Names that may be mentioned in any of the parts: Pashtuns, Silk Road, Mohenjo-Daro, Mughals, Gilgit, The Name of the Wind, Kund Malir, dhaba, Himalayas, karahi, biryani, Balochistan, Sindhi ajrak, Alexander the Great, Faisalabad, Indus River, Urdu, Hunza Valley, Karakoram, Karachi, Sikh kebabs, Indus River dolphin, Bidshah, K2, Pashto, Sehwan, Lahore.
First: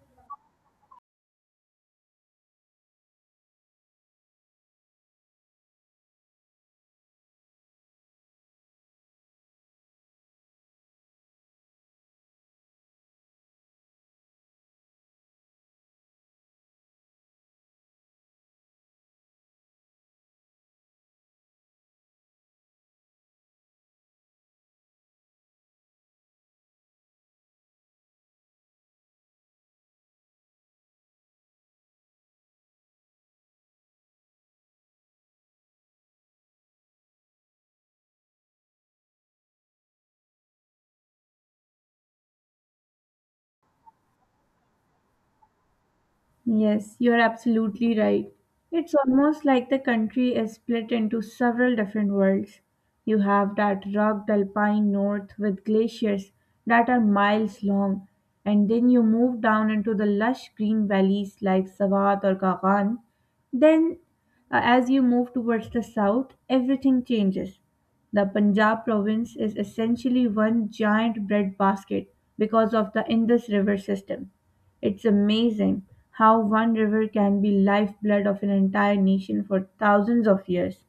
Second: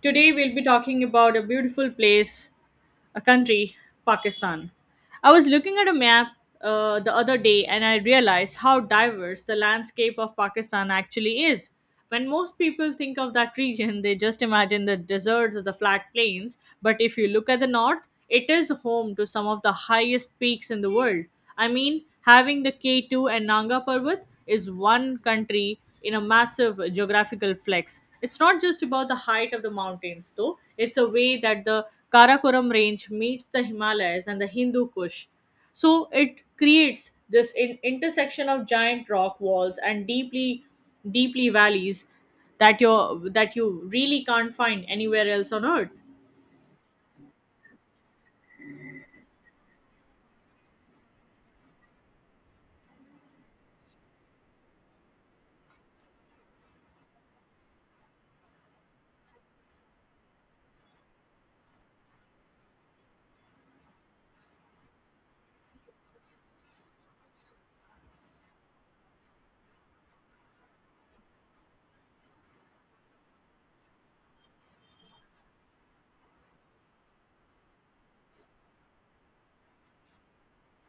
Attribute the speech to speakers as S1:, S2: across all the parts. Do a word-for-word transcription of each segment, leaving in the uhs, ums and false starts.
S1: Today we'll be talking about a beautiful place, a country, Pakistan. I was looking at a map uh, the other day and I realized how diverse the landscape of Pakistan actually is. When most people think of that region, they just imagine the deserts or the flat plains. But if you look at the north, it is home to some of the highest peaks in the world. I mean, having the K two and Nanga Parbat is one country in a massive geographical flex. It's not just about the height of the mountains, though, it's a way that the Karakoram range meets the Himalayas and the Hindu Kush. So it creates this in- intersection of giant rock walls and deeply, deeply valleys that you that you really can't find anywhere else on earth.
S2: Yes, you're absolutely right. It's almost like the country is split into several different worlds. You have that rugged alpine north with glaciers that are miles long, and then you move down into the lush green valleys like Savat or Kagan. Then, uh, as you move towards the south, everything changes. The Punjab province is essentially one giant breadbasket because of the Indus River system. It's amazing how one river can be lifeblood of an entire nation for thousands of years.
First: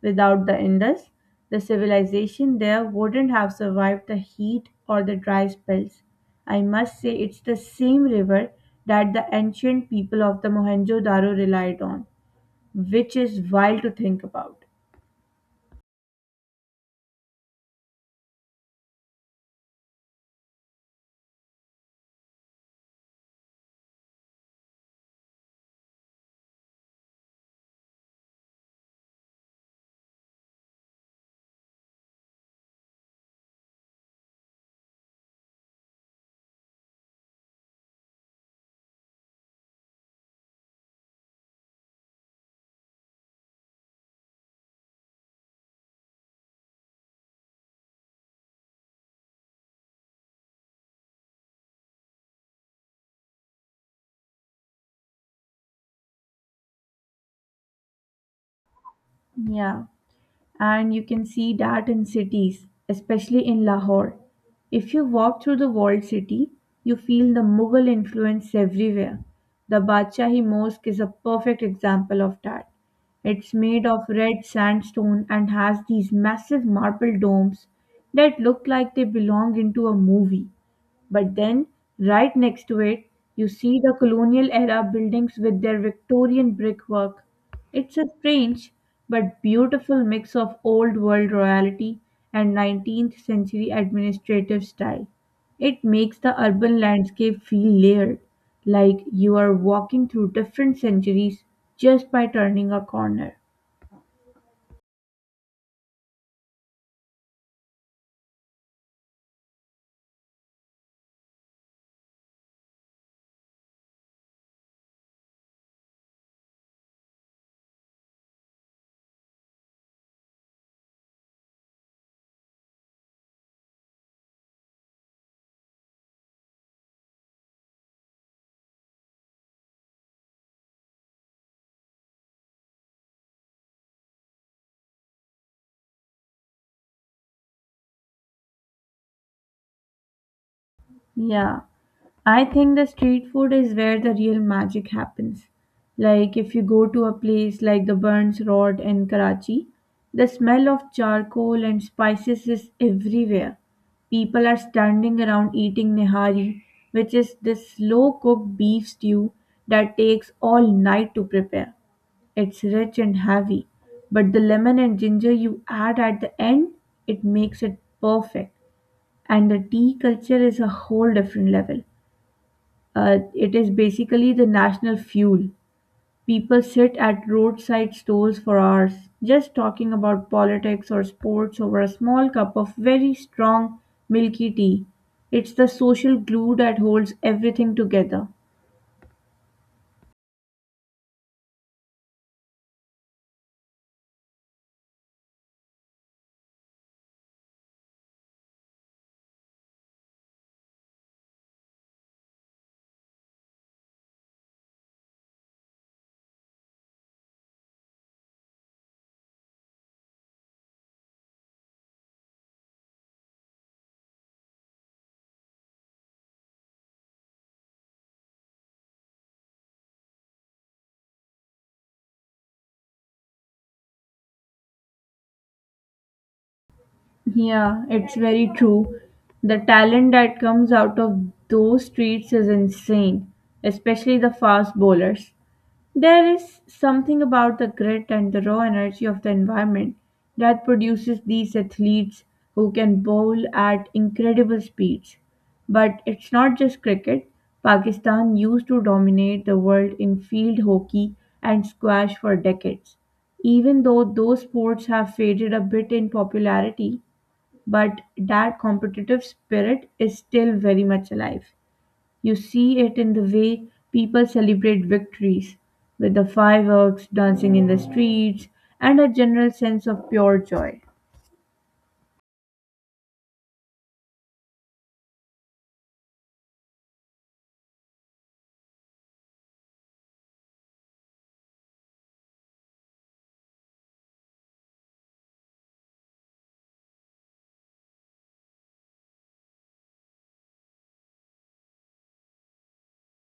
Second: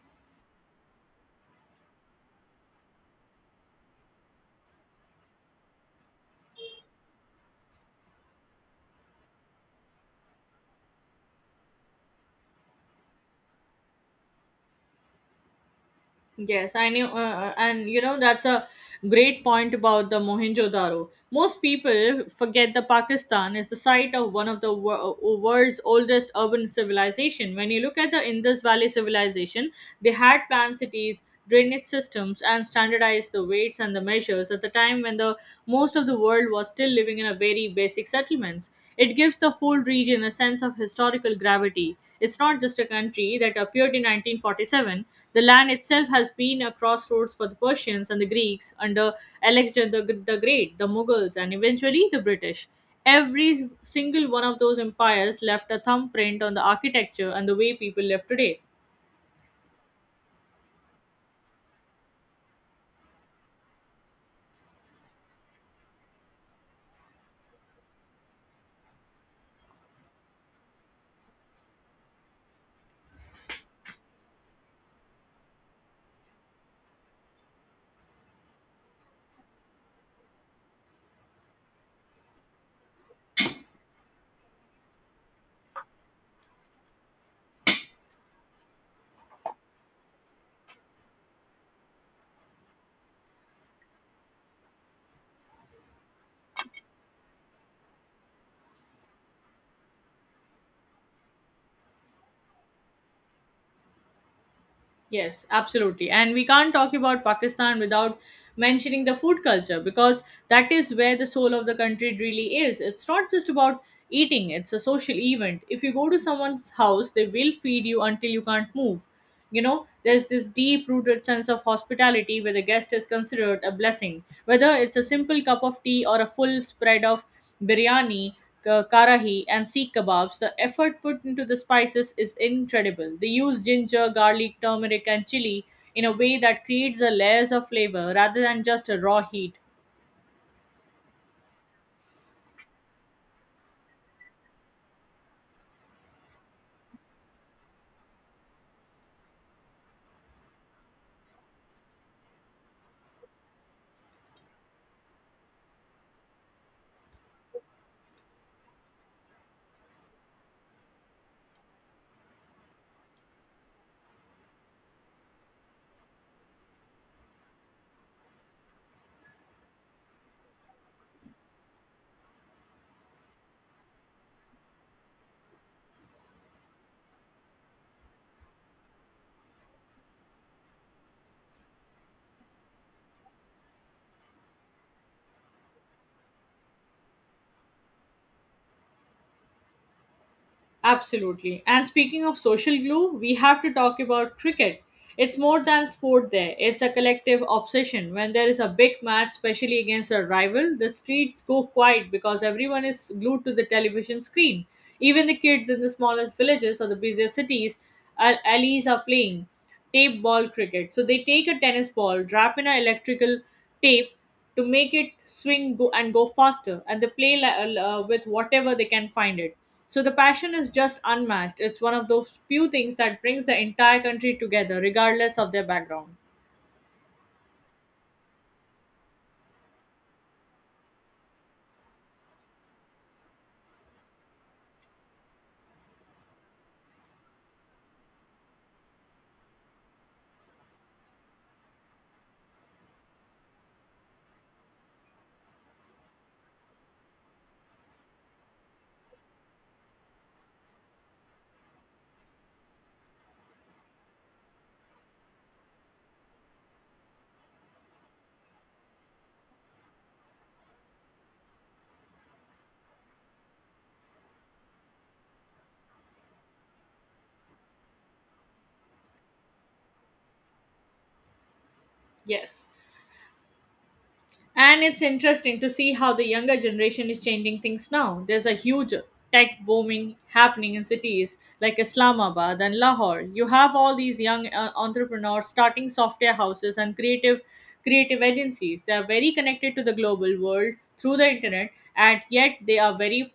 S2: Without the Indus, the civilization there wouldn't have survived the heat or the dry spells. I must say it's the same river that the ancient people of the Mohenjo-Daro relied on, which is wild to think about.
S1: Yes, I knew, uh, uh, and you know, that's a great point about the Mohenjo-daro. Most people forget that Pakistan is the site of one of the wor- world's oldest urban civilization. When you look at the Indus Valley civilization, they had planned cities, drainage systems, and standardized the weights and the measures at the time when the most of the world was still living in a very basic settlements. It gives the whole region a sense of historical gravity. It's not just a country that appeared in nineteen forty-seven. The land itself has been a crossroads for the Persians and the Greeks under Alexander the, the Great, the Mughals, and eventually the British. Every single one of those empires left a thumbprint on the architecture and the way people live today.
S2: Yeah, and you can see that in cities, especially in Lahore. If you walk through the walled city, you feel the Mughal influence everywhere. The Badshahi Mosque is a perfect example of that. It's made of red sandstone and has these massive marble domes that look like they belong into a movie. But then, right next to it, you see the colonial era buildings with their Victorian brickwork. It's a strange but beautiful mix of old world royalty and nineteenth century administrative style. It makes the urban landscape feel layered, like you are walking through different centuries just by turning a corner.
S1: Yes, absolutely. And we can't talk about Pakistan without mentioning the food culture because that is where the soul of the country really is. It's not just about eating, it's a social event. If you go to someone's house, they will feed you until you can't move. You know, there's this deep rooted sense of hospitality where the guest is considered a blessing. Whether it's a simple cup of tea or a full spread of biryani, ka- karahi, and Sikh kebabs, the effort put into the spices is incredible. They use ginger, garlic, turmeric, and chili in a way that creates a layers of flavor rather than just a raw heat.
S2: Yeah, I think the street food is where the real magic happens. Like if you go to a place like the Burns Road in Karachi, the smell of charcoal and spices is everywhere. People are standing around eating nihari, which is this slow cooked beef stew that takes all night to prepare. It's rich and heavy, but the lemon and ginger you add at the end, it makes it perfect and the tea culture is a whole different level. Uh, it is basically the national fuel. People sit at roadside stalls for hours, just talking about politics or sports over a small cup of very strong, milky tea. It's the social glue that holds everything together.
S1: Absolutely. And speaking of social glue, we have to talk about cricket. It's more than sport there, it's a collective obsession. When there is a big match, especially against a rival, the streets go quiet because everyone is glued to the television screen. Even the kids in the smallest villages or the busiest cities, al- alleys are playing tape ball cricket. So they take a tennis ball, wrap in an electrical tape, to make it swing go and go faster and they play li- uh, with whatever they can find it, so the passion is just unmatched. It's one of those few things that brings the entire country together regardless of their background.
S2: Yeah, it's very true. The talent that comes out of those streets is insane, especially the fast bowlers. There is something about the grit and the raw energy of the environment that produces these athletes who can bowl at incredible speeds. But it's not just cricket. Pakistan used to dominate the world in field hockey and squash for decades. Even though those sports have faded a bit in popularity, but that competitive spirit is still very much alive. You see it in the way people celebrate victories, with the fireworks, dancing in the streets, and a general sense of pure joy.
S1: Yes. And it's interesting to see how the younger generation is changing things now. There's a huge tech booming happening in cities like Islamabad and Lahore. You have all these young uh, entrepreneurs starting software houses and creative creative agencies. They are very connected to the global world through the internet, and yet they are very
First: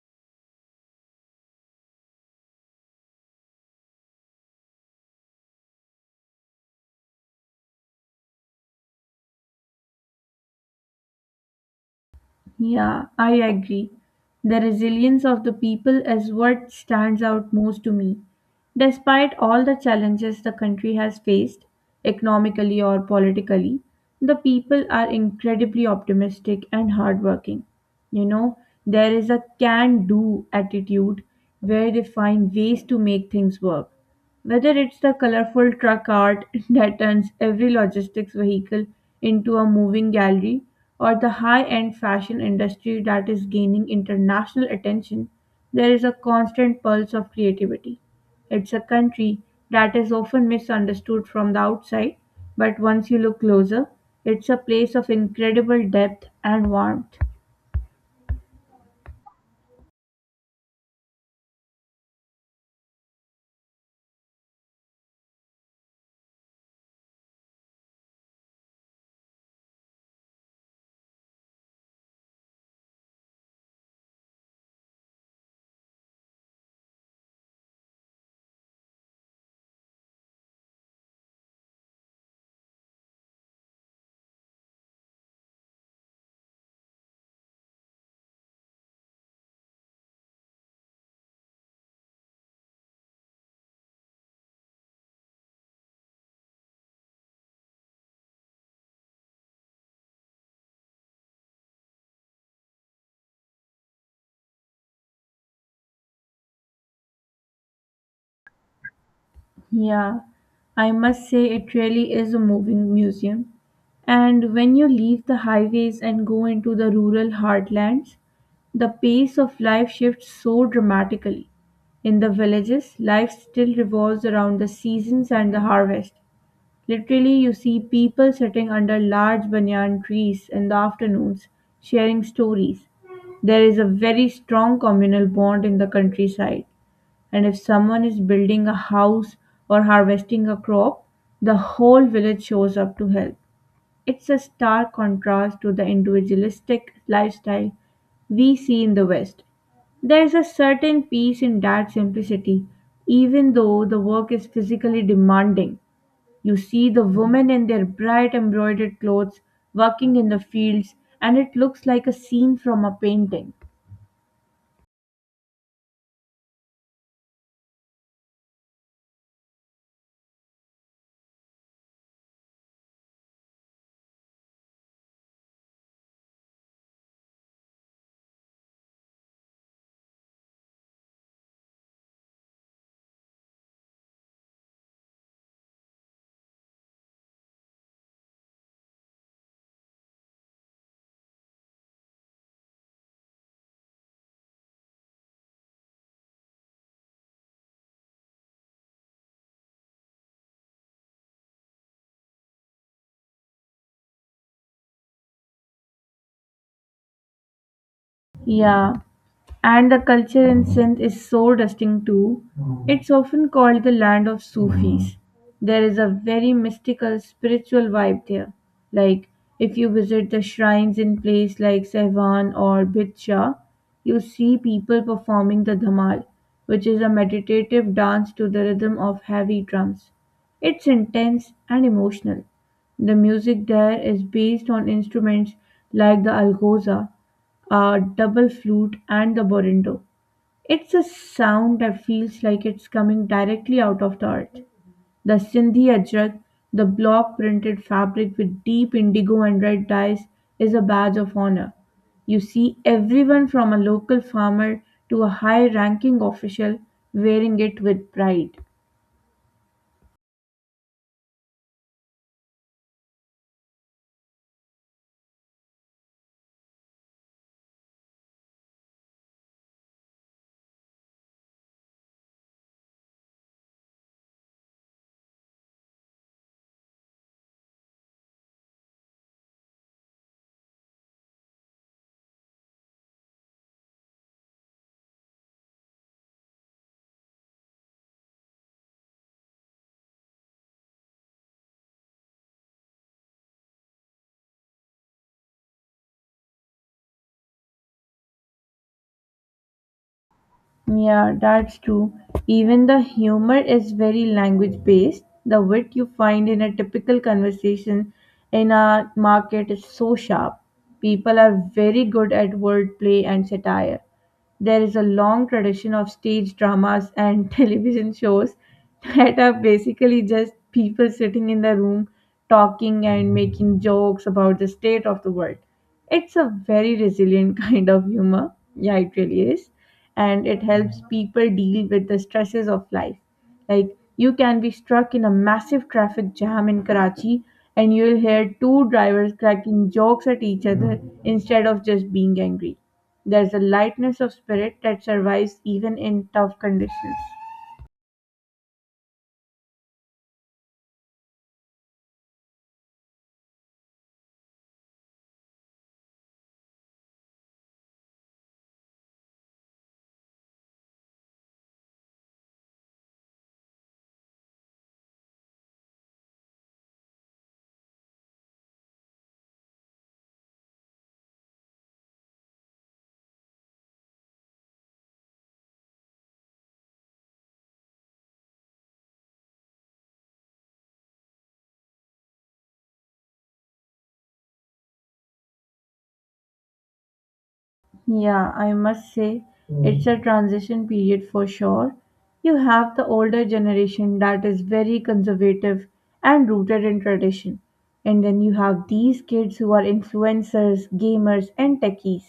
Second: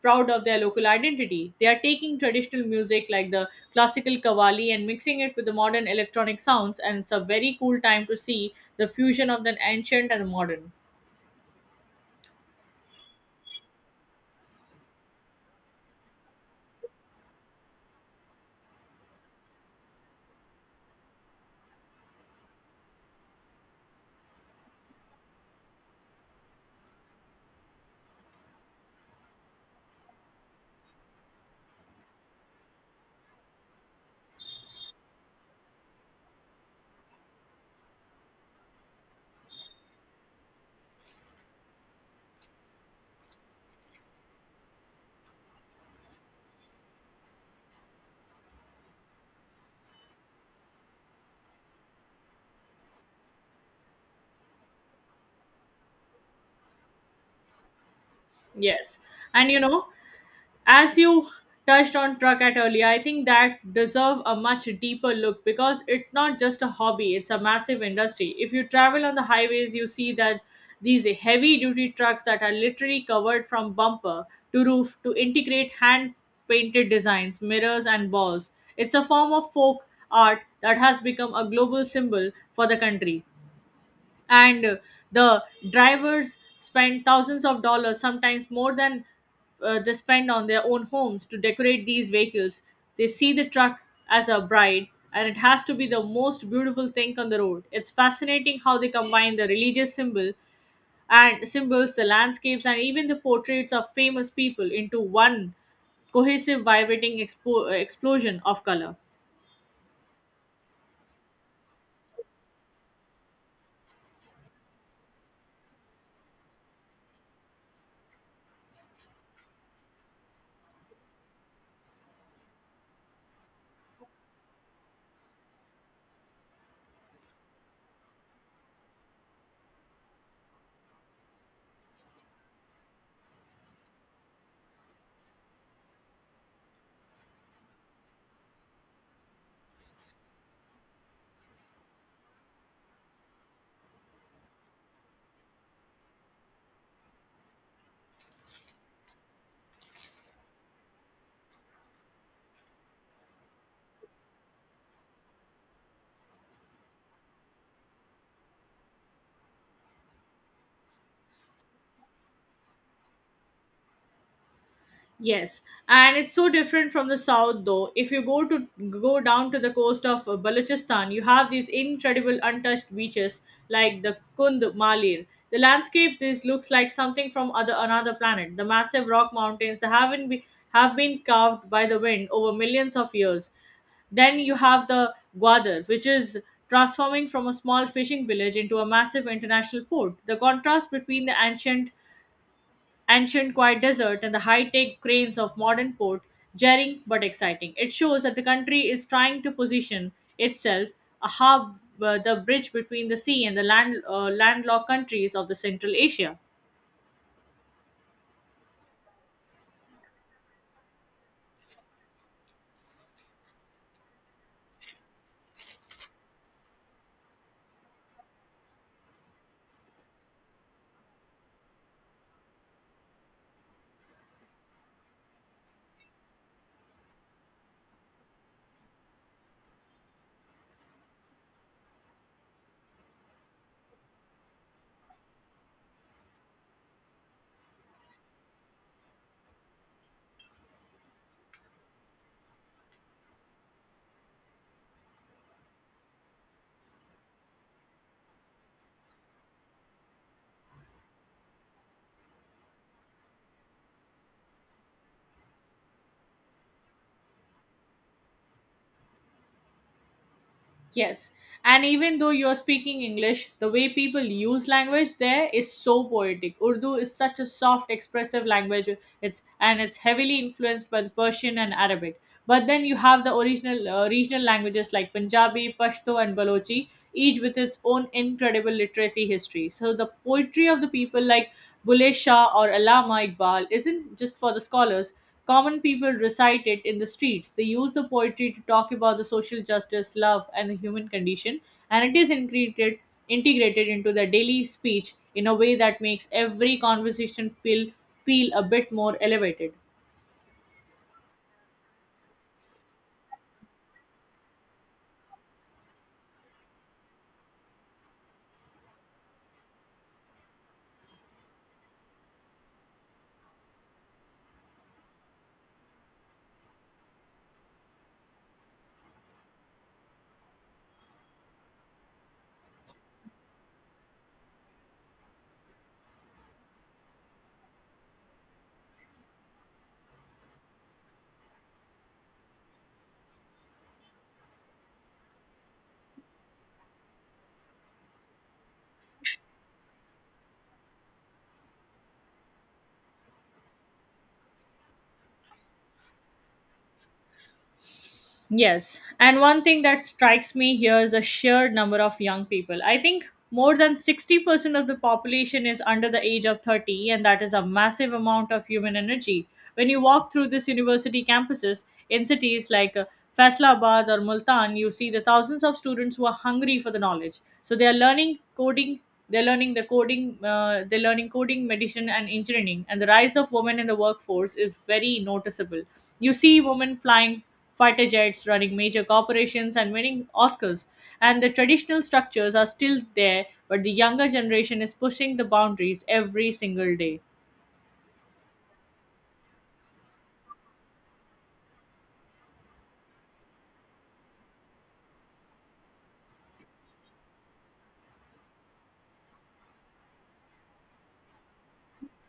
S1: proud of their local identity. They are taking traditional music like the classical kawali and mixing it with the modern electronic sounds, and it's a very cool time to see the fusion of the ancient and the modern.
S2: Yeah, I agree. The resilience of the people is what stands out most to me. Despite all the challenges the country has faced, economically or politically, the people are incredibly optimistic and hardworking. You know, there is a can do attitude where they find ways to make things work, whether it's the colorful truck art that turns every logistics vehicle into a moving gallery, or the high end fashion industry that is gaining international attention. There is a constant pulse of creativity. It's a country that is often misunderstood from the outside, but once you look closer, it's a place of incredible depth and warmth.
S1: Yes, and you know, as you touched on truck at earlier, I think that deserve a much deeper look because it's not just a hobby, it's a massive industry. If you travel on the highways, you see that these heavy duty trucks that are literally covered from bumper to roof to integrate hand painted designs, mirrors, and balls. It's a form of folk art that has become a global symbol for the country. And uh, the drivers spend thousands of dollars, sometimes more than uh, they spend on their own homes to decorate these vehicles. They see the truck as a bride, and it has to be the most beautiful thing on the road. It's fascinating how they combine the religious symbol and symbols, the landscapes, and even the portraits of famous people into one cohesive vibrating expo- explosion of color.
S2: Yeah, I must say it really is a moving museum. And when you leave the highways and go into the rural heartlands, the pace of life shifts so dramatically. In the villages, life still revolves around the seasons and the harvest. Literally, you see people sitting under large banyan trees in the afternoons, sharing stories. There is a very strong communal bond in the countryside. And if someone is building a house or harvesting a crop, the whole village shows up to help. It's a stark contrast to the individualistic lifestyle we see in the West. There's a certain peace in that simplicity, even though the work is physically demanding. You see the women in their bright embroidered clothes working in the fields, and it looks like a scene from a painting.
S1: Yes, and it's so different from the south though. If you go to go down to the coast of uh, Balochistan, you have these incredible untouched beaches like the Kund Malir. The landscape this looks like something from other another planet. The massive rock mountains that haven't be, have been carved by the wind over millions of years. Then you have the Gwadar, which is transforming from a small fishing village into a massive international port. The contrast between the ancient ancient quiet desert and the high-tech cranes of modern port, jarring but exciting. It shows that the country is trying to position itself a hub, uh, the bridge between the sea and the land, uh, landlocked countries of the Central Asia.
S2: Yeah, and the culture in Sindh is so distinct too. It's often called the land of Sufis. There is a very mystical, spiritual vibe there. Like, if you visit the shrines in places like Sehwan or Bidshah, you see people performing the Dhamal, which is a meditative dance to the rhythm of heavy drums. It's intense and emotional. The music there is based on instruments like the algoza, uh, double flute, and the borindo. It's a sound that feels like it's coming directly out of the earth. The Sindhi ajrak, the block printed fabric with deep indigo and red dyes, is a badge of honor. You see everyone from a local farmer to a high ranking official wearing it with pride.
S1: Yes. And even though you're speaking English, the way people use language there is so poetic. Urdu is such a soft, expressive language. It's and it's heavily influenced by the Persian and Arabic. But then you have the original uh, regional languages like Punjabi, Pashto, and Balochi, each with its own incredible literacy history. So the poetry of the people like Bhule Shah or Allama Iqbal isn't just for the scholars. Common people recite it in the streets. They use the poetry to talk about the social justice, love, and the human condition, and it is integrated, integrated into their daily speech in a way that makes every conversation feel feel a bit more elevated.
S2: Yeah, that's true. Even the humor is very language based. The wit you find in a typical conversation in a market is so sharp. People are very good at wordplay and satire. There is a long tradition of stage dramas and television shows that are basically just people sitting in the room talking and making jokes about the state of the world. It's a very resilient kind of humor. Yeah, it really is. And it helps people deal with the stresses of life. Like, you can be struck in a massive traffic jam in Karachi and you'll hear two drivers cracking jokes at each other instead of just being angry. There's a lightness of spirit that survives even in tough conditions.
S1: Yes. And one thing that strikes me here is the sheer number of young people. I think more than sixty percent of the population is under the age of thirty, and that is a massive amount of human energy. When you walk through these university campuses in cities like uh, Faisalabad or Multan, you see the thousands of students who are hungry for the knowledge. So they are learning coding, they're learning the coding, uh, they're learning coding, medicine, and engineering. And the rise of women in the workforce is very noticeable. You see women flying fighter jets, running major corporations, and winning Oscars. And the traditional structures are still there, but the younger generation is pushing the boundaries every single day.
S2: Yeah, I must say it's a transition period for sure. You have the older generation that is very conservative and rooted in tradition. And then you have these kids who are influencers, gamers, and techies.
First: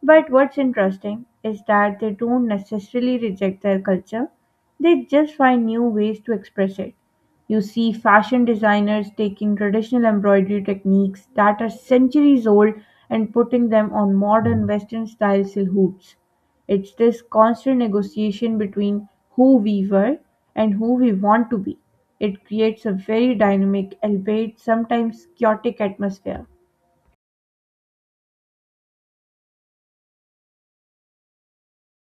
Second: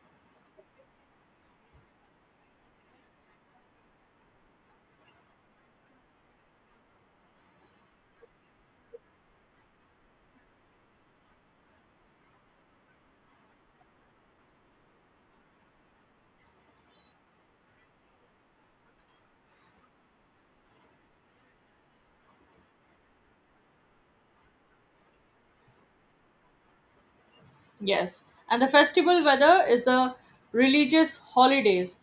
S2: But what's interesting is that they don't necessarily reject their culture, they just find new ways to express it. You see fashion designers taking traditional embroidery techniques that are centuries old and putting them on modern Western style silhouettes. It's this constant negotiation between who we were and who we want to be. It creates a very dynamic, albeit sometimes chaotic atmosphere.
S1: Yes, and the festival weather is the religious holidays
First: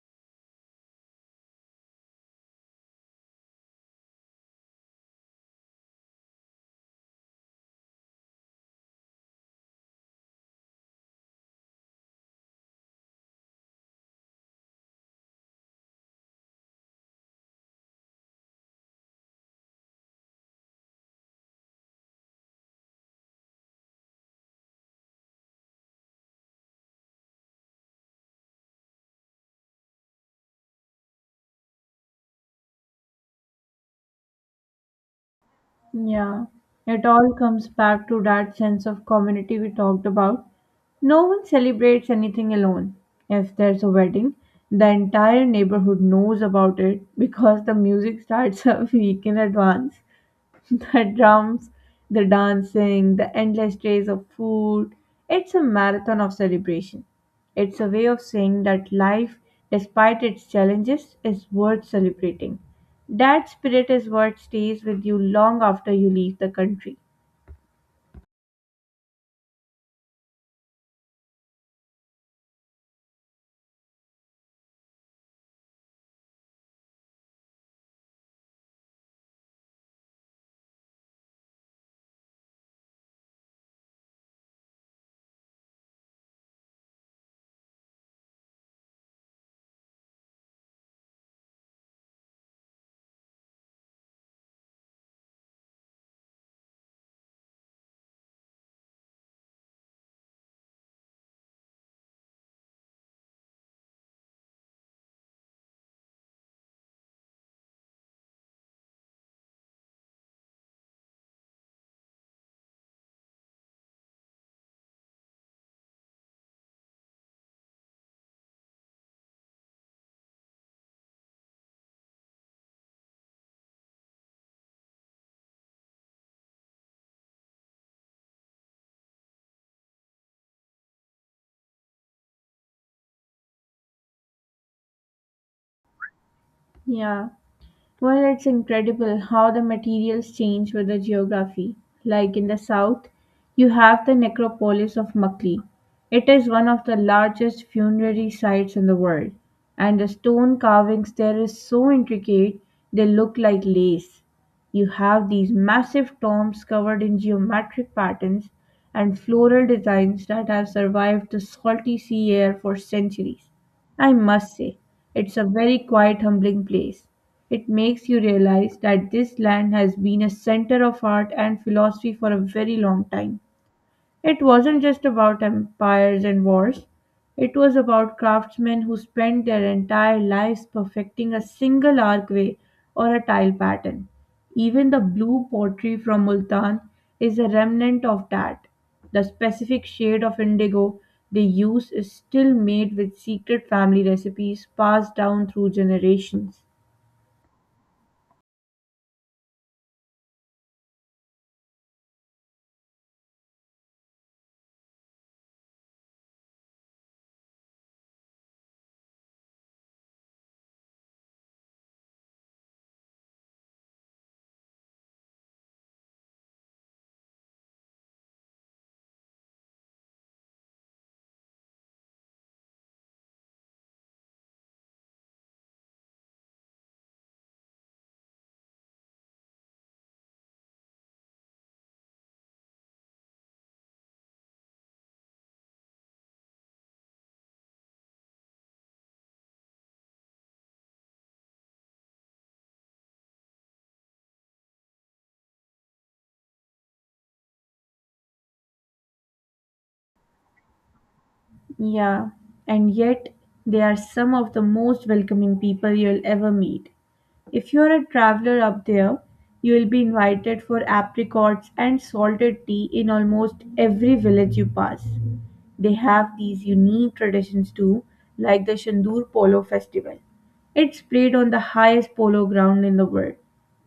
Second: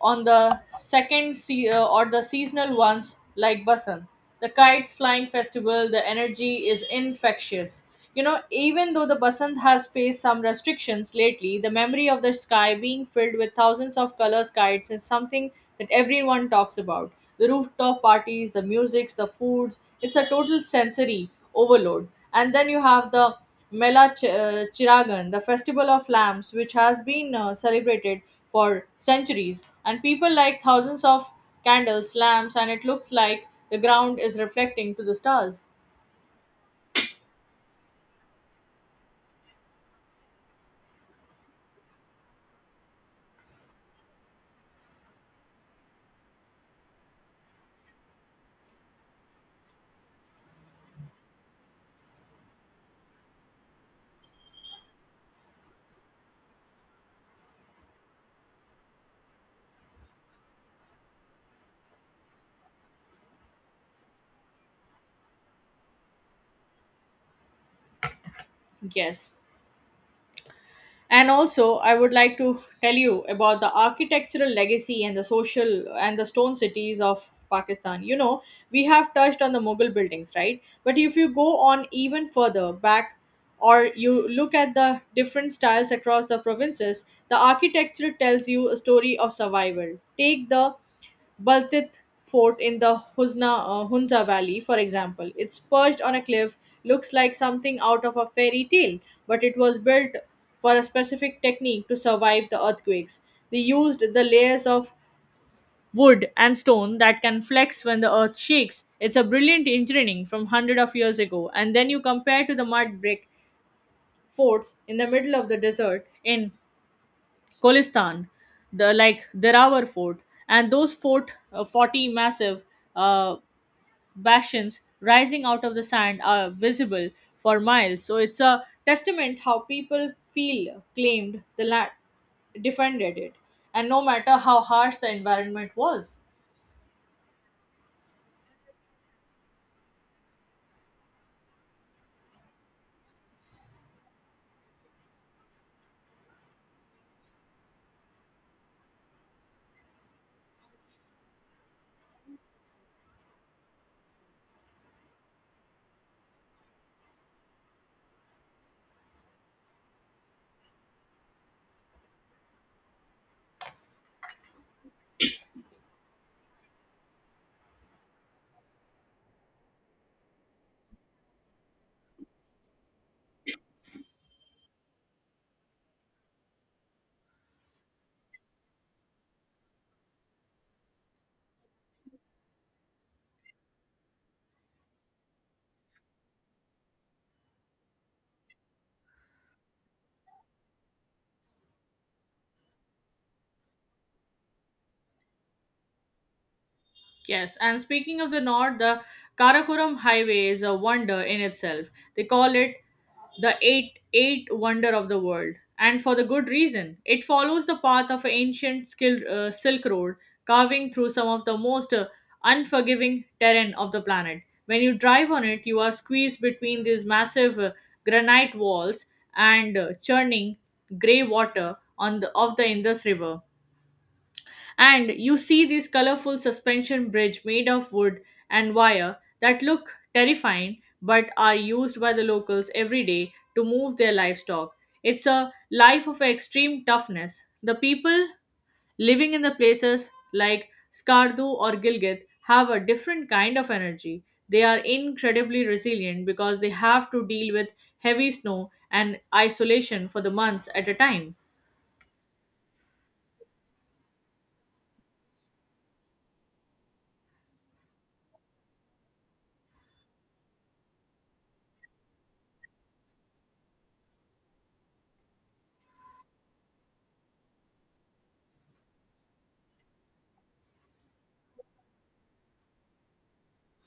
S1: on the second se- uh, or the seasonal ones like Basant. The kites flying festival, the energy is infectious. You know, even though the Basant has faced some restrictions lately, the memory of the sky being filled with thousands of colors kites is something that everyone talks about. The rooftop parties, the musics, the foods, it's a total sensory overload. And then you have the Mela Ch- uh, Chiragan, the festival of lamps, which has been uh, celebrated for centuries, and people light thousands of candles, lamps, and it looks like the ground is reflecting to the stars.
S2: Yeah, it all comes back to that sense of community we talked about. No one celebrates anything alone. If there's a wedding, the entire neighborhood knows about it because the music starts a week in advance. The drums, the dancing, the endless trays of food. It's a marathon of celebration. It's a way of saying that life, despite its challenges, is worth celebrating. That spirit is what stays with you long after you leave the country.
S1: Yes. And also I would like to tell you about the architectural legacy and the social and the stone cities of Pakistan. You know, we have touched on the Mughal buildings, right? But if you go on even further back or you look at the different styles across the provinces, the architecture tells you a story of survival. Take the Baltith Fort in the Husna, uh, Hunza Valley, for example. It's perched on a cliff, looks like something out of a fairy tale, but it was built for a specific technique to survive the earthquakes. They used the layers of wood and stone that can flex when the earth shakes. It's a brilliant engineering from hundred of years ago. And then you compare to the mud brick forts in the middle of the desert in Kholistan, the like Derawar Fort, and those fort uh, forty massive uh, bastions rising out of the sand are visible for miles. So it's a testament how people feel claimed the land, defended it, and no matter how harsh the environment was.
S2: Yeah. Well, it's incredible how the materials change with the geography. Like in the south, you have the necropolis of Makli. It is one of the largest funerary sites in the world, and the stone carvings there is so intricate they look like lace. You have these massive tombs covered in geometric patterns and floral designs that have survived the salty sea air for centuries. I must say, it's a very quiet, humbling place. It makes you realize that this land has been a center of art and philosophy for a very long time. It wasn't just about empires and wars, it was about craftsmen who spent their entire lives perfecting a single archway or a tile pattern. Even the blue pottery from Multan is a remnant of that. The specific shade of indigo they use is still made with secret family recipes passed down through generations.
S1: Yes, and speaking of the north, the Karakoram Highway is a wonder in itself. They call it the eight eight wonder of the world, and for the good reason. It follows the path of an ancient skilled, uh, Silk Road, carving through some of the most uh, unforgiving terrain of the planet. When you drive on it, you are squeezed between these massive uh, granite walls and uh, churning grey water on the, of the Indus River. And you see this colorful suspension bridge made of wood and wire that look terrifying but are used by the locals every day to move their livestock. It's a life of extreme toughness. The people living in the places like Skardu or Gilgit have a different kind of energy. They are incredibly resilient because they have to deal with heavy snow and isolation for the months at a time.
S2: Yeah, and yet they are some of the most welcoming people you'll ever meet. If you're a traveler up there, you'll be invited for apricots and salted tea in almost every village you pass. They have these unique traditions too, like the Shandur Polo Festival. It's played on the highest polo ground in the world.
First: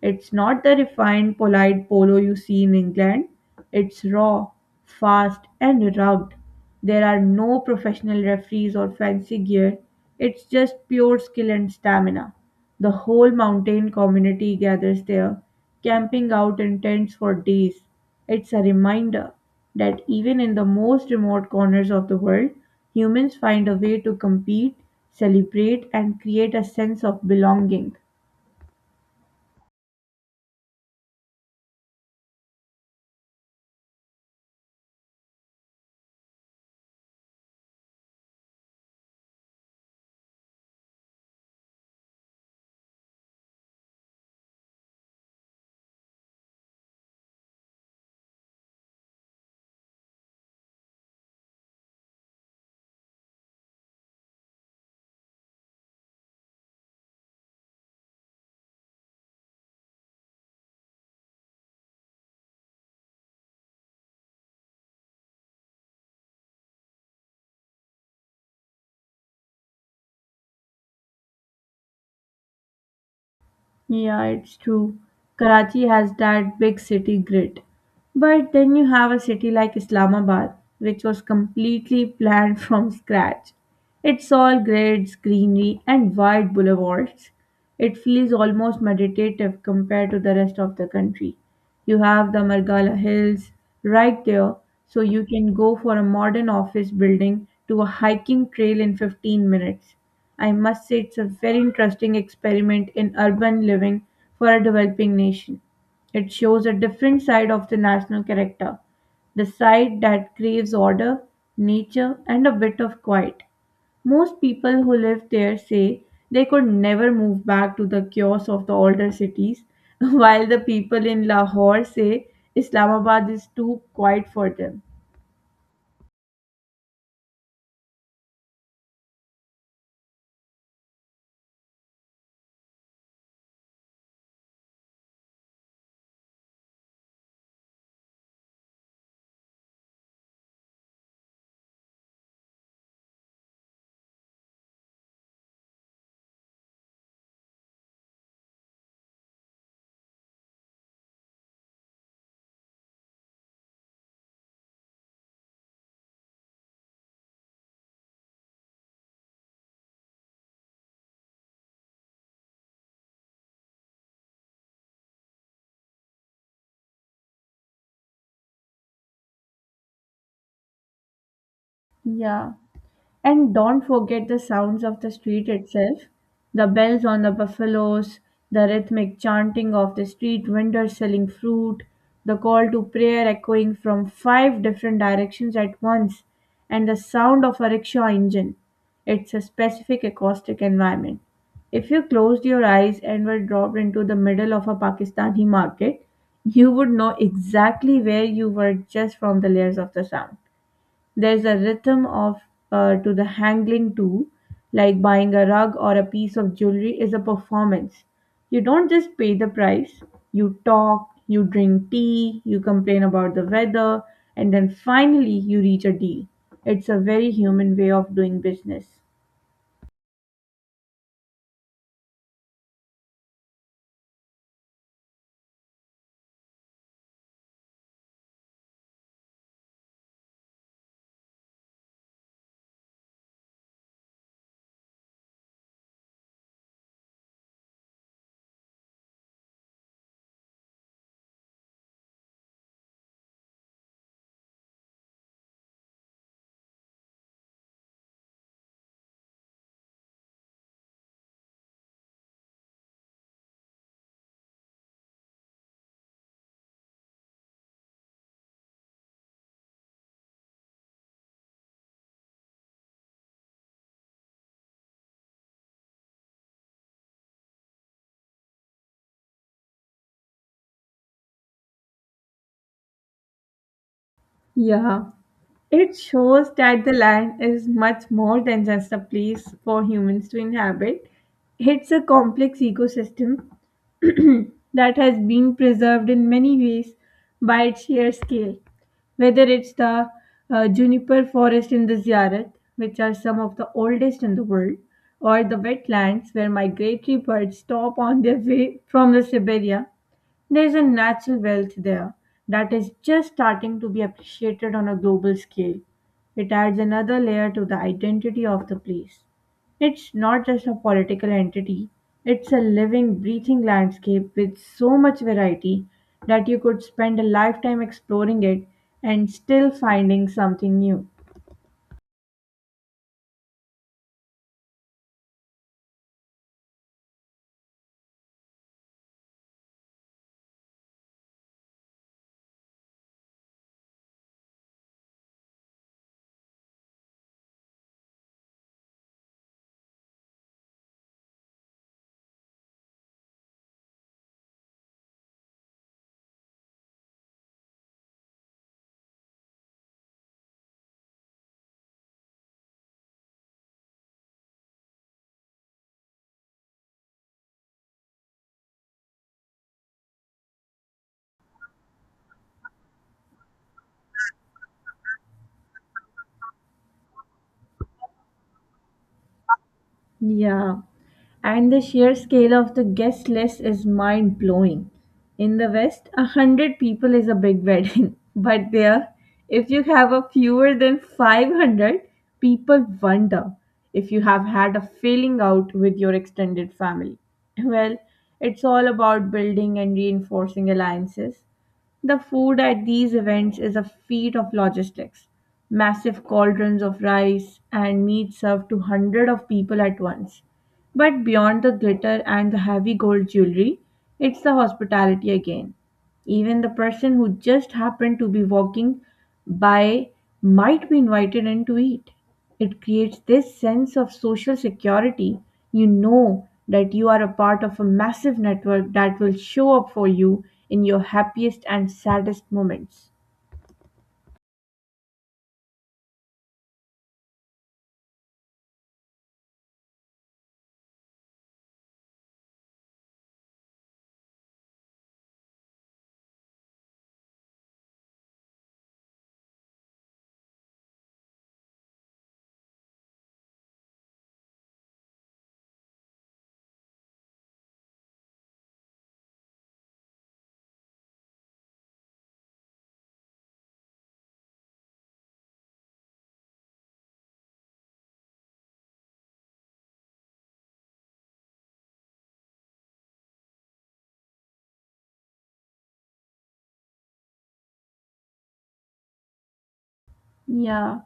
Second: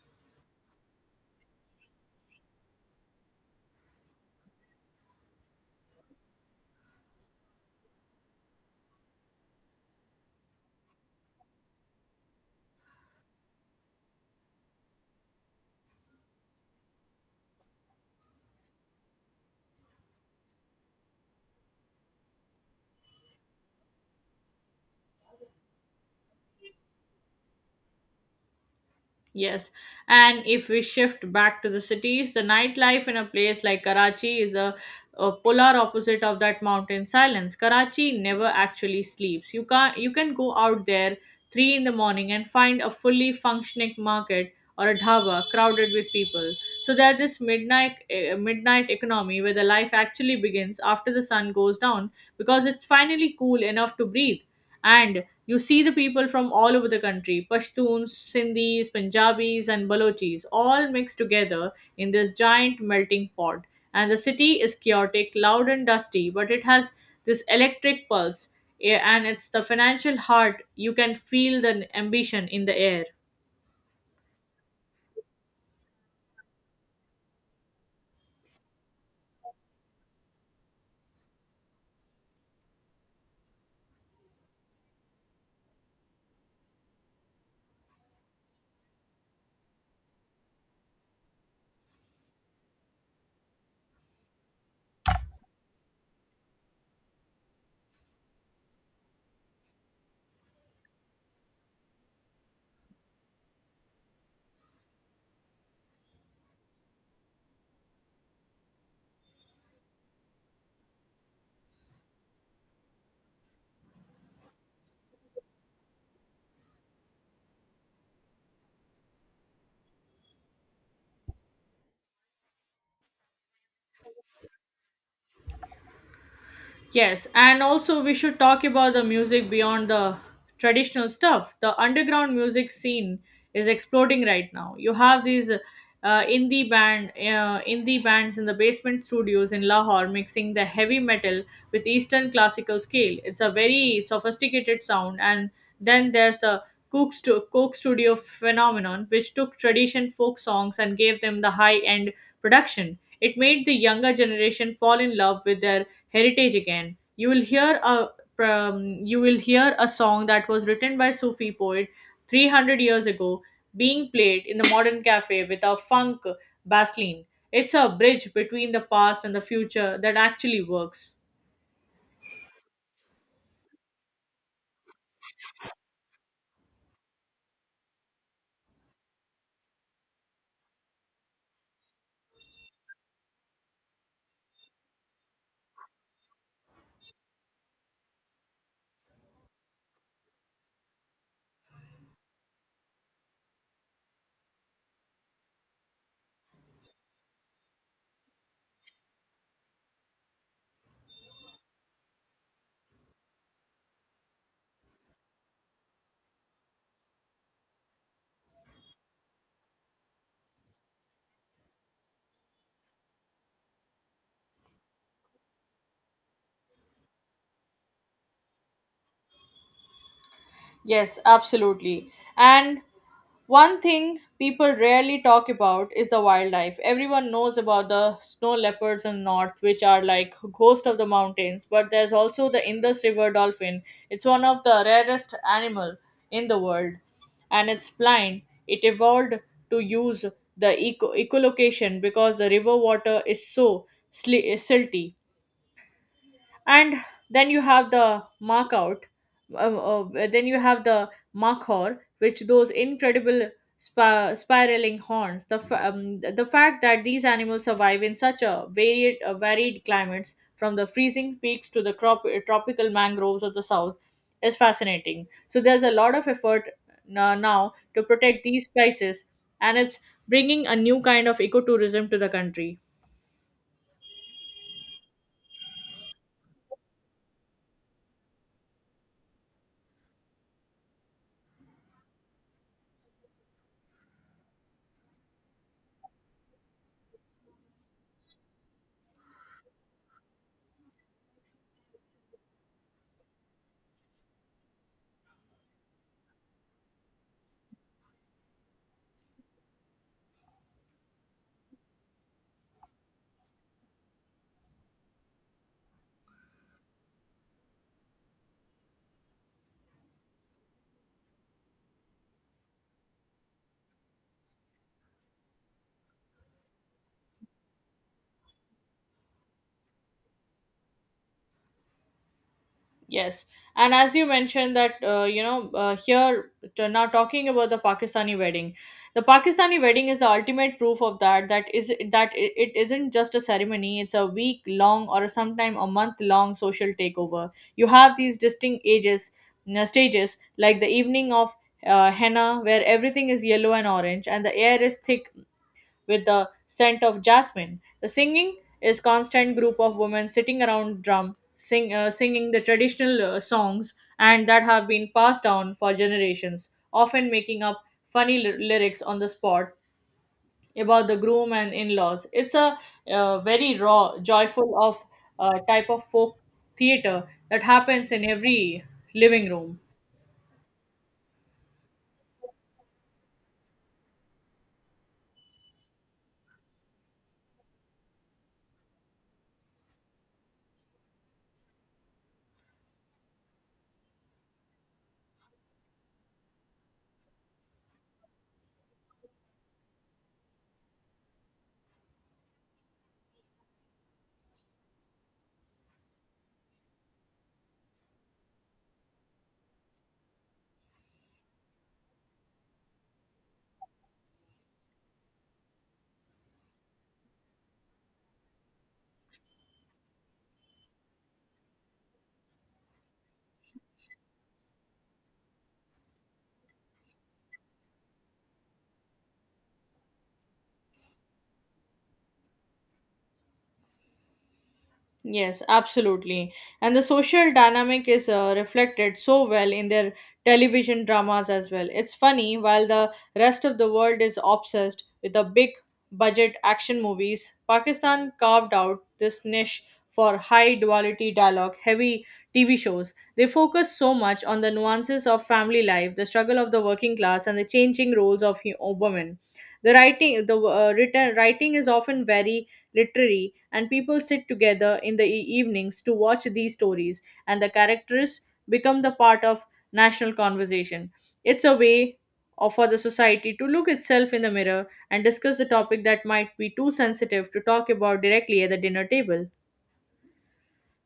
S2: It's not the refined, polite polo you see in England. It's raw, fast, and rugged. There are no professional referees or fancy gear. It's just pure skill and stamina. The whole mountain community gathers there, camping out in tents for days. It's a reminder that even in the most remote corners of the world, humans find a way to compete, celebrate, and create a sense of belonging.
S1: Yes, and if we shift back to the cities, the nightlife in a place like Karachi is the uh, polar opposite of that mountain silence. Karachi never actually sleeps. You can you can go out there three in the morning and find a fully functioning market or a dhaba crowded with people. So there's this midnight uh, midnight economy where the life actually begins after the sun goes down because it's finally cool enough to breathe, and you see the people from all over the country, Pashtuns, Sindhis, Punjabis, and Balochis, all mixed together in this giant melting pot. And the city is chaotic, loud, and dusty, but it has this electric pulse, eh, and it's the financial heart. You can feel the ambition in the air.
S2: Yeah, it's true. Karachi has that big city grit. But then you have a city like Islamabad, which was completely planned from scratch. It's all grids, greenery, and wide boulevards. It feels almost meditative compared to the rest of the country. You have the Margala Hills right there, so you can go for a modern office building to a hiking trail in fifteen minutes. I must say, it's a very interesting experiment in urban living for a developing nation. It shows a different side of the national character, the side that craves order, nature, and a bit of quiet. Most people who live there say they could never move back to the chaos of the older cities, while the people in Lahore say Islamabad is too quiet for them.
S1: Yes, and also we should talk about the music beyond the traditional stuff. The underground music scene is exploding right now. You have these uh, indie band, uh, indie bands in the basement studios in Lahore mixing the heavy metal with Eastern classical scale. It's a very sophisticated sound, and then there's the Cook, stu- Coke studio phenomenon, which took tradition folk songs and gave them the high end production. It made the younger generation fall in love with their heritage again. You will hear a um, you will hear a song that was written by sufi poet three hundred years ago being played in the modern cafe with a funk bassline. It's a bridge between the past and the future that actually works.
S2: Yeah. And don't forget the sounds of the street itself, the bells on the buffaloes, the rhythmic chanting of the street vendors selling fruit, the call to prayer echoing from five different directions at once, and the sound of a rickshaw engine. It's a specific acoustic environment. If you closed your eyes and were dropped into the middle of a Pakistani market, you would know exactly where you were just from the layers of the sound. There's a rhythm of uh, to the hangling too, like buying a rug or a piece of jewelry is a performance. You don't just pay the price, you talk, you drink tea, you complain about the weather, and then finally you reach a deal. It's a very human way of doing business.
S1: Yes, absolutely. And one thing people rarely talk about is the wildlife. Everyone knows about the snow leopards in north, which are like ghost of the mountains, but there's also the Indus River dolphin. It's one of the rarest animal in the world, and it's blind. It evolved to use the eco- echolocation because the river water is so sli- silty, and then you have the mark out um, uh, then you have the markhor which those incredible spa- spiraling horns. The fa- um, the fact that these animals survive in such a varied uh, varied climates from the freezing peaks to the crop- uh, tropical mangroves of the south is fascinating. So there's a lot of effort uh, now to protect these places, and it's bringing a new kind of ecotourism to the country.
S2: Yeah, it shows that the land is much more than just a place for humans to inhabit. It's a complex ecosystem that has been preserved in many ways by its sheer scale. Whether it's the uh, juniper forest in the Ziyarat, which are some of the oldest in the world, or the wetlands where migratory birds stop on their way from the Siberia, there's a natural wealth there that is just starting to be appreciated on a global scale. It adds another layer to the identity of the place. It's not just a political entity, it's a living, breathing landscape with so much variety that you could spend a lifetime exploring it and still finding something new.
S1: Yes, and as you mentioned that uh, you know uh, here t- now talking about the Pakistani wedding, the Pakistani wedding is the ultimate proof of that. That is that i- it isn't just a ceremony; it's a week long or sometime a month long social takeover. You have these distinct ages you stages like the evening of uh, henna, where everything is yellow and orange, and the air is thick with the scent of jasmine. The singing is constant, group of women sitting around drum sing, uh, singing the traditional uh, songs and that have been passed down for generations, often making up funny ly- lyrics on the spot about the groom and in-laws. It's a uh, very raw, joyful of uh, type of folk theater that happens in every living room.
S2: Yeah, and the sheer scale of the guest list is mind blowing. In the West, a hundred people is a big wedding, but there, if you have a fewer than five hundred, people wonder if you have had a failing out with your extended family. Well, it's all about building and reinforcing alliances. The food at these events is a feat of logistics. Massive cauldrons of rice and meat served to hundreds of people at once. But beyond the glitter and the heavy gold jewelry, it's the hospitality again. Even the person who just happened to be walking by might be invited in to eat. It creates this sense of social security. You know that you are a part of a massive network that will show up for you in your happiest and saddest moments.
S1: Yes, absolutely. And the social dynamic is uh, reflected so well in their television dramas as well. It's funny, while the rest of the world is obsessed with the big budget action movies, Pakistan carved out this niche for high duality dialogue, heavy T V shows. They focus so much on the nuances of family life, the struggle of the working class, and the changing roles of hu- women. The writing, the uh, written writing is often very literary, and people sit together in the e- evenings to watch these stories, and the characters become the part of national conversation. It's a way or for the society to look itself in the mirror and discuss the topic that might be too sensitive to talk about directly at the dinner table.
S2: Yeah,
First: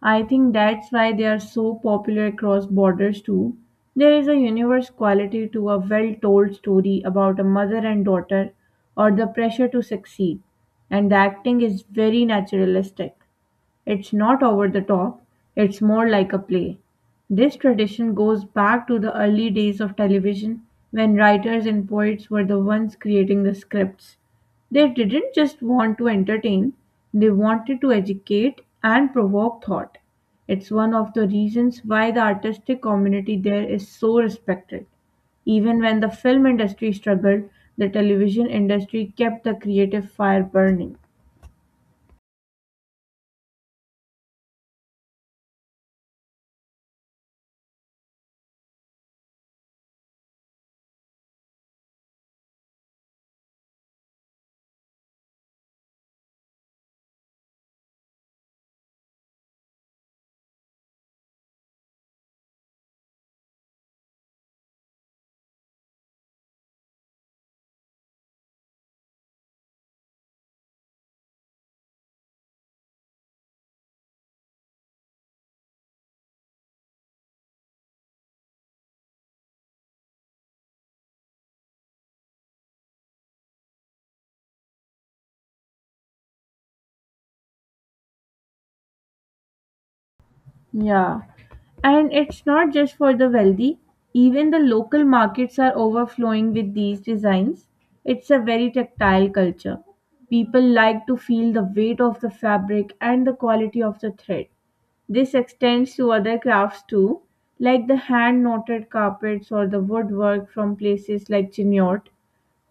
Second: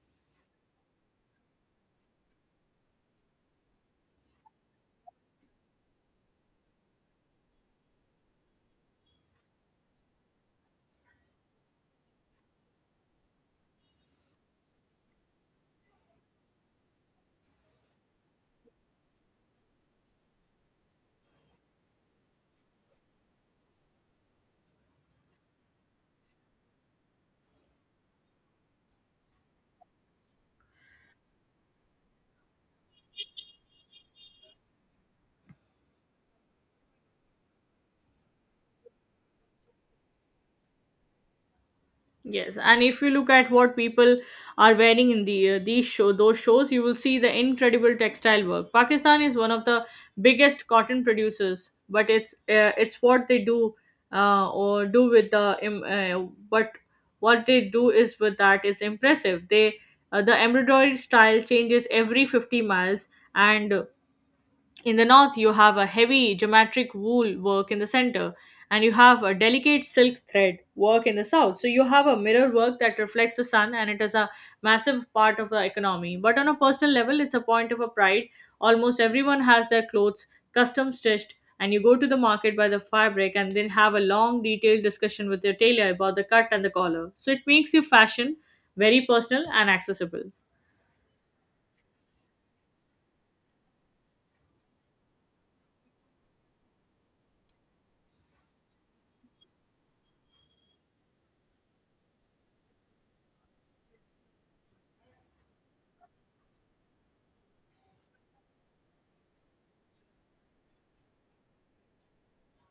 S2: I think that's why they are so popular across borders too. There is a universe quality to a well told story about a mother and daughter or the pressure to succeed, and the acting is very naturalistic. It's not over the top, it's more like a play. This tradition goes back to the early days of television when writers and poets were the ones creating the scripts. They didn't just want to entertain, they wanted to educate and provoke thought. It's one of the reasons why the artistic community there is so respected. Even when the film industry struggled, the television industry kept the creative fire burning.
S1: Yes, and if you look at what people are wearing in the uh, these show those shows, you will see the incredible textile work. Pakistan is one of the biggest cotton producers, but it's uh, it's what they do uh, or do with the um, uh, but what they do is with that is impressive. They uh, the embroidery style changes every fifty miles, and in the north, you have a heavy geometric wool work in the center, and you have a delicate silk thread work in the south. So you have a mirror work that reflects the sun, and it is a massive part of the economy. But on a personal level, it's a point of a pride. Almost everyone has their clothes custom stitched, and you go to the market by the fabric and then have a long, detailed discussion with your tailor about the cut and the collar. So it makes your fashion very personal and accessible.
S2: Yeah. And it's not just for the wealthy, even the local markets are overflowing with these designs. It's a very tactile culture. People like to feel the weight of the fabric and the quality of the thread. This extends to other crafts too, like the hand knotted carpets or the woodwork from places like Chinyot.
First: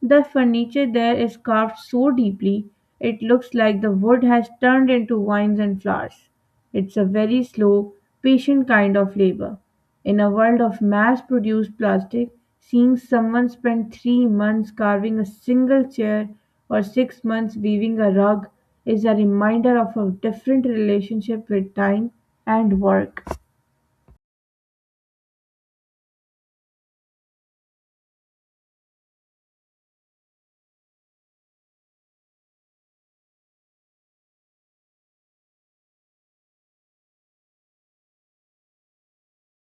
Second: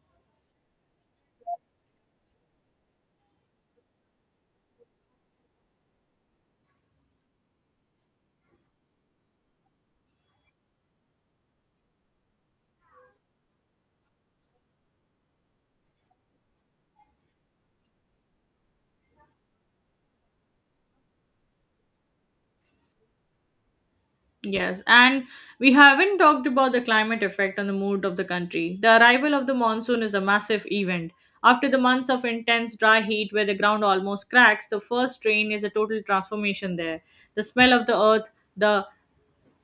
S2: The furniture there is carved so deeply it looks like the wood has turned into vines and flowers. It's a very slow, patient kind of labor. In a world of mass produced plastic, seeing someone spend three months carving a single chair or six months weaving a rug is a reminder of a different relationship with time and work.
S1: Yes, and we haven't talked about the climate effect on the mood of the country. The arrival of the monsoon is a massive event. After the months of intense dry heat where the ground almost cracks, the first rain is a total transformation there. The smell of the earth, the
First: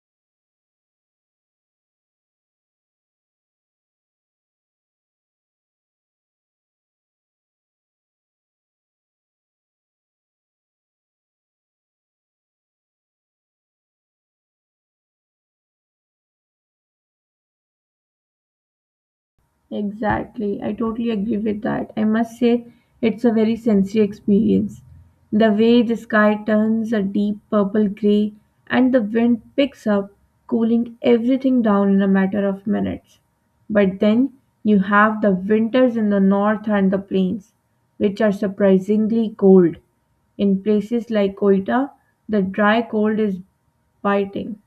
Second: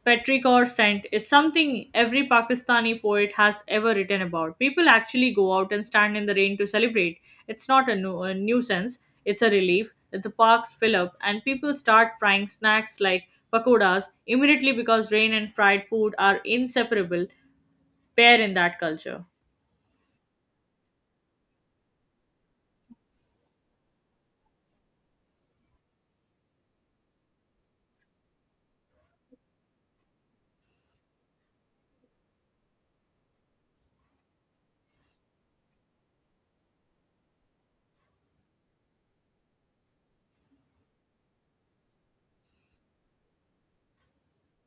S1: Petrick or scent is something every Pakistani poet has ever written about. People actually go out and stand in the rain to celebrate. It's not a, nu- a nuisance, it's a relief that the parks fill up and people start frying snacks like pakodas immediately because rain and fried food are inseparable pair in that culture.
S2: Exactly. I totally agree with that. I must say, it's a very sensory experience. The way the sky turns a deep purple gray and the wind picks up, cooling everything down in a matter of minutes. But then you have the winters in the north and the plains, which are surprisingly cold. In places like Koita, the dry cold is biting,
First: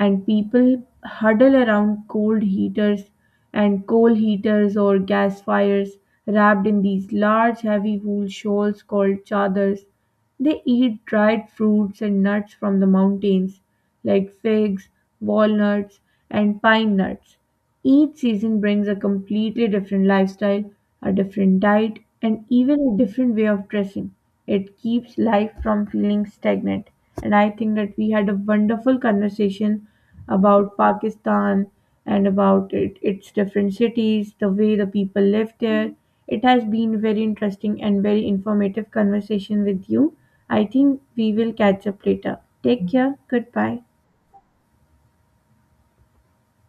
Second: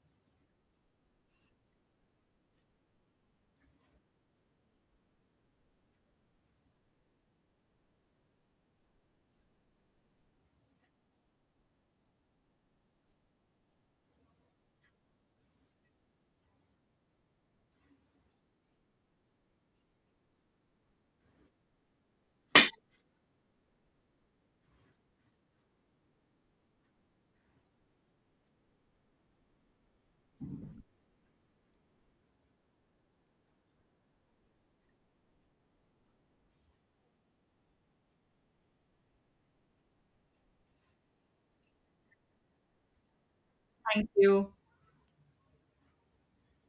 S2: and people huddle around cold heaters and coal heaters or gas fires wrapped in these large heavy wool shawls called chadors. They eat dried fruits and nuts from the mountains like figs, walnuts, and pine nuts. Each season brings a completely different lifestyle, a different diet, and even a different way of dressing. It keeps life from feeling stagnant. And I think that we had a wonderful conversation about Pakistan and about it, its different cities, the way the people live there. It has been very interesting and very informative conversation with you. I think we will catch up later. Take care. Goodbye.
S1: Thank you.